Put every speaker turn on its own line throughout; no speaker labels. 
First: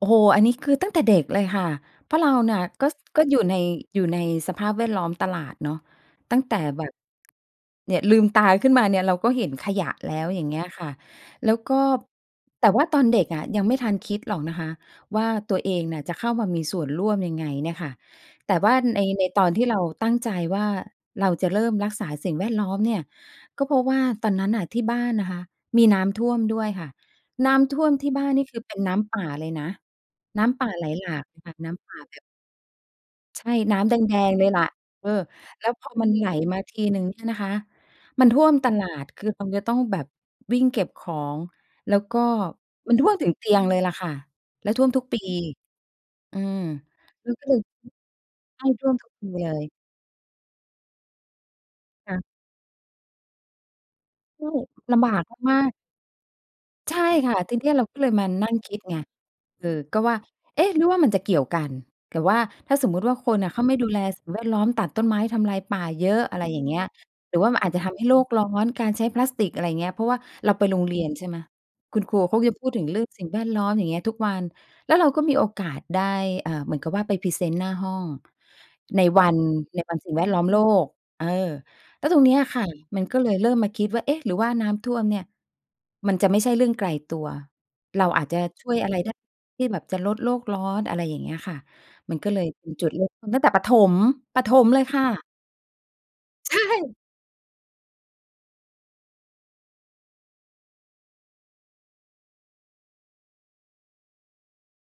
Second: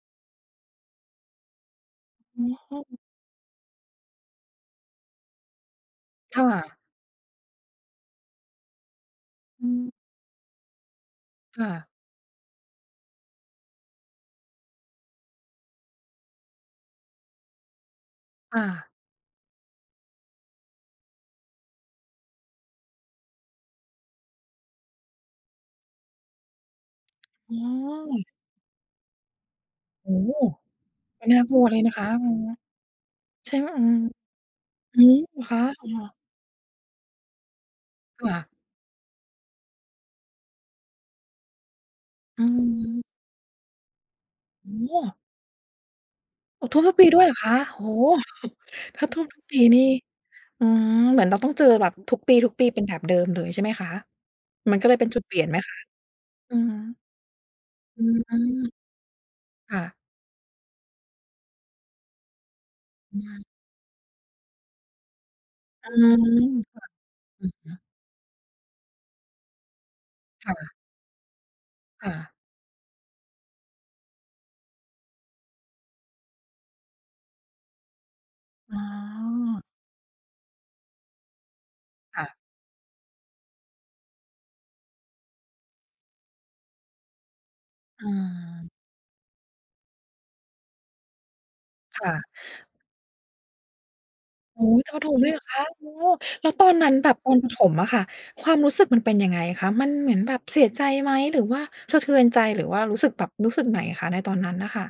โอ้โฮ อันนี้คือตั้งแต่เด็กเลยค่ะ เพราะเราน่ะ ก็ ก็อยู่ใน อยู่ในสภาพแวดล้อมตลาดเนาะ ต
ค
ั้ง
่
แต่
ะ
แบบ เนี่ยลืมตาขึ้นมาเนี่ย เราก็เห็น
อ
ข
ื
ย
ม
ะแล้ว อย่างเงี้ยค่ะ แล้ว
ค่
ก็
ะ
แต่ว่าตอนเด็กอะยังไม่ทันคิดหรอกนะคะ ว่าตัวเองน่ะจะเข้ามามีส่วนร่วมยังไงเนี่ยค่ะ แต
ค
่
่
ว่า
ะ
ใน ในตอนที่เราตั้งใจว่า เราจะเริ่มรักษาสิ่งแวดล้อมเนี่ย ก็เพราะว่าตอนนั้นน่ะที่บ้านนะคะ มีน้ำท่วมด้วยค่ะ น
อ
้
้
ำท่วมที่บ
อ
้านนี่คือ เป็นน้ำป่าเลยนะ
โอ้!
น้ำป่าไหลหลา
ม
ก
ันน่า
ค่
ก
ะ
ลัว
น้
เลย
ำ
น
ป
ะ
่า
คะ
แบบ
อือ
ใช
ใช
่
่ อ
น
า
้ำแดง ๆ เลยล่ะ
อื
เออ
ม คะ
แล้วพ
อ
อมัน
า
ไหลมาทีหนึ่งเนี่ยนะคะ
ค
มัน
่
ท่
ะ
วมตลาด คือเราจะต้องแบบวิ่งเก็บของ แล้วก็
อื
มั
ม
นท่วมถึงเตียงเลยล่ะค่ะ แล้วท่ว
โ
ม
อ
ทุกป
้
ี อืม
โอ้ ท่วมทุกปีด้วยเหรอคะ? โอ้โฮ!
ใช่ ท่วม
ถ้
ท
า
ุก
ท่ว
ป
ม
ี
ทุก
เล
ปี
ย
นี่ อืม เหมือนเราต้องเจอแบบ
ค
ทุ
่ะ
กปี ทุกปี เป็นแบบเดิมเลย ใช่ไหมคะ?
ใช่
มันก็เล
ล
ยเป
ำ
็
บ
น
า
จุ
ก
ดเปลี่ยน
ม
ไหม
าก
ค
ๆ
ะ? อืม
ใช่ค่ะ ทีเนี้ยเราก็
อื
เลยมานั่ง
อ
คิดไง เออ
ๆ ค่ะ
ก็ว่า เอ๊ะ หรือว่ามันจะเกี่ยวกัน หรือว่าถ้าสมมติว่า
อ
ค
า
นอะเขาไม่ดูแลสิ่งแวดล้อมตัดต้นไม้ทำลายป่า
อื
เยอะ อะ
ม
ไรอย่างเง
ค
ี้
่ะ
ย หรือว่ามันอาจจะทำให้โลกร้อน การใช้พลาสติก อะไรอย่างเงี้ย เพราะว่า
ค
เร
่
าไป
ะ
โรงเรียน ใช่ไหม คุณ
ค
ค
่
รู
ะ
เขาจะพูดถึงเรื่องสิ่งแวดล้อม อย่างเงี้ยทุกวัน แล้วเราก็มีโอกาสได้ เอ่อ เหมือนกับว่าไปพรีเซนต์หน้าห้อง
อ
ในวัน
า
ในวันสิ่งแวดล้อมโลก เออ แล้วต
ค
ร
่
งเนี้
ะ
ยค่ะ มันก็เลยเริ่มมาคิดว่า เอ๊ะ หรือว่าน้ำท่วมเนี่ย มันจะไม่ใช่เรื่องไกลตัว เร
อ
าอาจจะช
า
่วยอะไรได้ ที่แบบจะลดโลกร้อน อะไรอย่างเงี้ยค่ะ
ค่
มัน
ะ
ก็เลยเป็นจุดเริ่มต้น ตั้งแต่ประถม ประถ
โอ้
มเลย
ตอนป
ค
ระ
่
ถ
ะ
มเลยเหรอคะ? โอ้ แล้
ใ
ว
ช
ตอนนั
่
้นแบบตอนประถมอะค่ะ ความรู้สึกมันเป็นยังไงคะ? มันเหมือนแบบเสียใจไหม หรือว่าสะเทือนใจ หรือว่ารู้สึกแบบ รู้สึกไหนอะคะ ในตอนนั้นน่ะค่ะ?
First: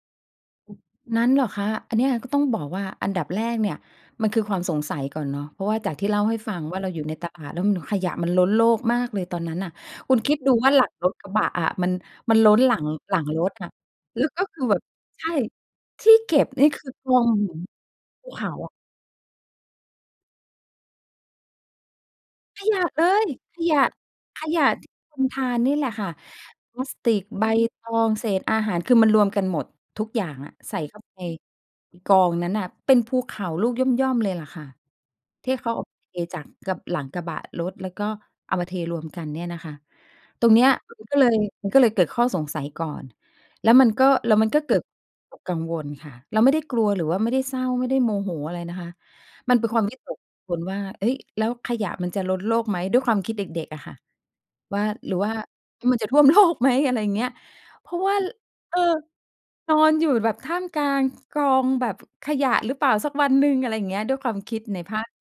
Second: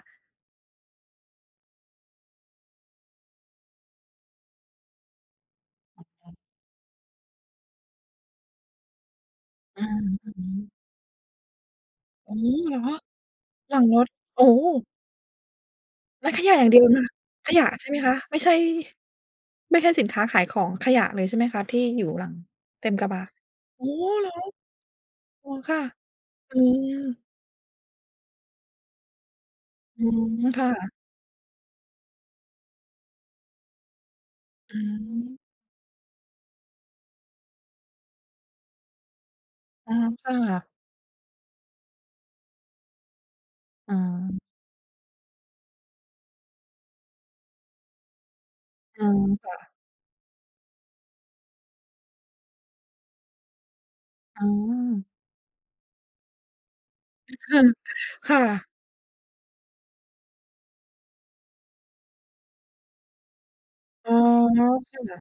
นั้นเหรอคะ? อันเนี้ยก็ต้องบอกว่า อันดับแรกเนี่ย มันคือความสงสัยก่อนเนาะ เพราะว่าจากที่เล่าให้ฟังว่า เราอยู่ในตลาดแล้วขยะมันล้นโลกมากเลยตอนนั้นน่ะ
อา
คุณ
อ
ค
ื
ิดดู
อ
ว่าหลังรถกระบะอะมัน
โอ
มั
้
น
โฮ!
ล้นห
เ
ล
ห
ั
รอ?
ง หลังรถอะ
หลังรถ
แล้ว
โ
ก
อ
็
้
คือแบบ ใช่ ที่
แล้
เ
ว
ก็
ข
บ
ยะอย
น
่
ี่
างเดี
ค
ยว
ือกองเ
ข
หมือ
ย
น
ะใช่ไหมคะ?
ภู
ไม่
เข
ใช
า
่
อะ
ไม่ใช่สินค้าขายของ ขยะเลย ใช่ไหมคะ? ที่อยู่หลัง
ขยะ
เต็ม
เ
ก
ล
ระบะ
ย ขย
โอ
ะ
้ เหรอ
ขยะที่คนท
อ๋
า
อ
นน
ค
ี่
่ะ
แหละค่ะ
อื
พล
ม
าสติก ใบตอง เศษอาหาร คือมันรวมกันหมด
อ
ท
ื
ุก
ม
อย่างอะ
ค่
ใส่
ะ
เข้าไปกองนั้นน่ะ เป็นภูเขาลูกย่อม ๆ เลยล่ะค่ะ
อืม
ที่เขาเอาไปจาก ก หลังกระบะรถ แล้วก็เอามาเทรวมกันเนี่ยนะคะ
อา ค่
ตรง
ะ
เนี้ยมันก็เลย มันก็เลยเกิดข้อสงสัยก่อน แล้วมัน
อ
ก็ แล้
า
วมันก็เกิดกังวลค่ะ เราไม่ได้กลัว หรือว่าไม่ได้เศร้า ไม่ได้โมโหอะไรนะคะ
อืม ค
ม
่
ันเป
ะ
็นความวิตกกังวลว่า เฮ้ย แล้วขยะมันจะล้นโลกไหม ด้วยความคิดเด็ก ๆ อะค่ะ
อ
ว่า
า
หรือว่ามันจะท่วม โลก ไหม อะไรอย่างเงี้ย
ค่ะ
เพราะว่า
ค
ร
่ะ
เออ นอนอยู่แบบท่ามกลางกองแบบขยะหรือเปล่า สักวันหนึ่ง อะไรอย่างเงี้ย
อ๋
ด
อ
้วยความคิดในภาค
ค่ะ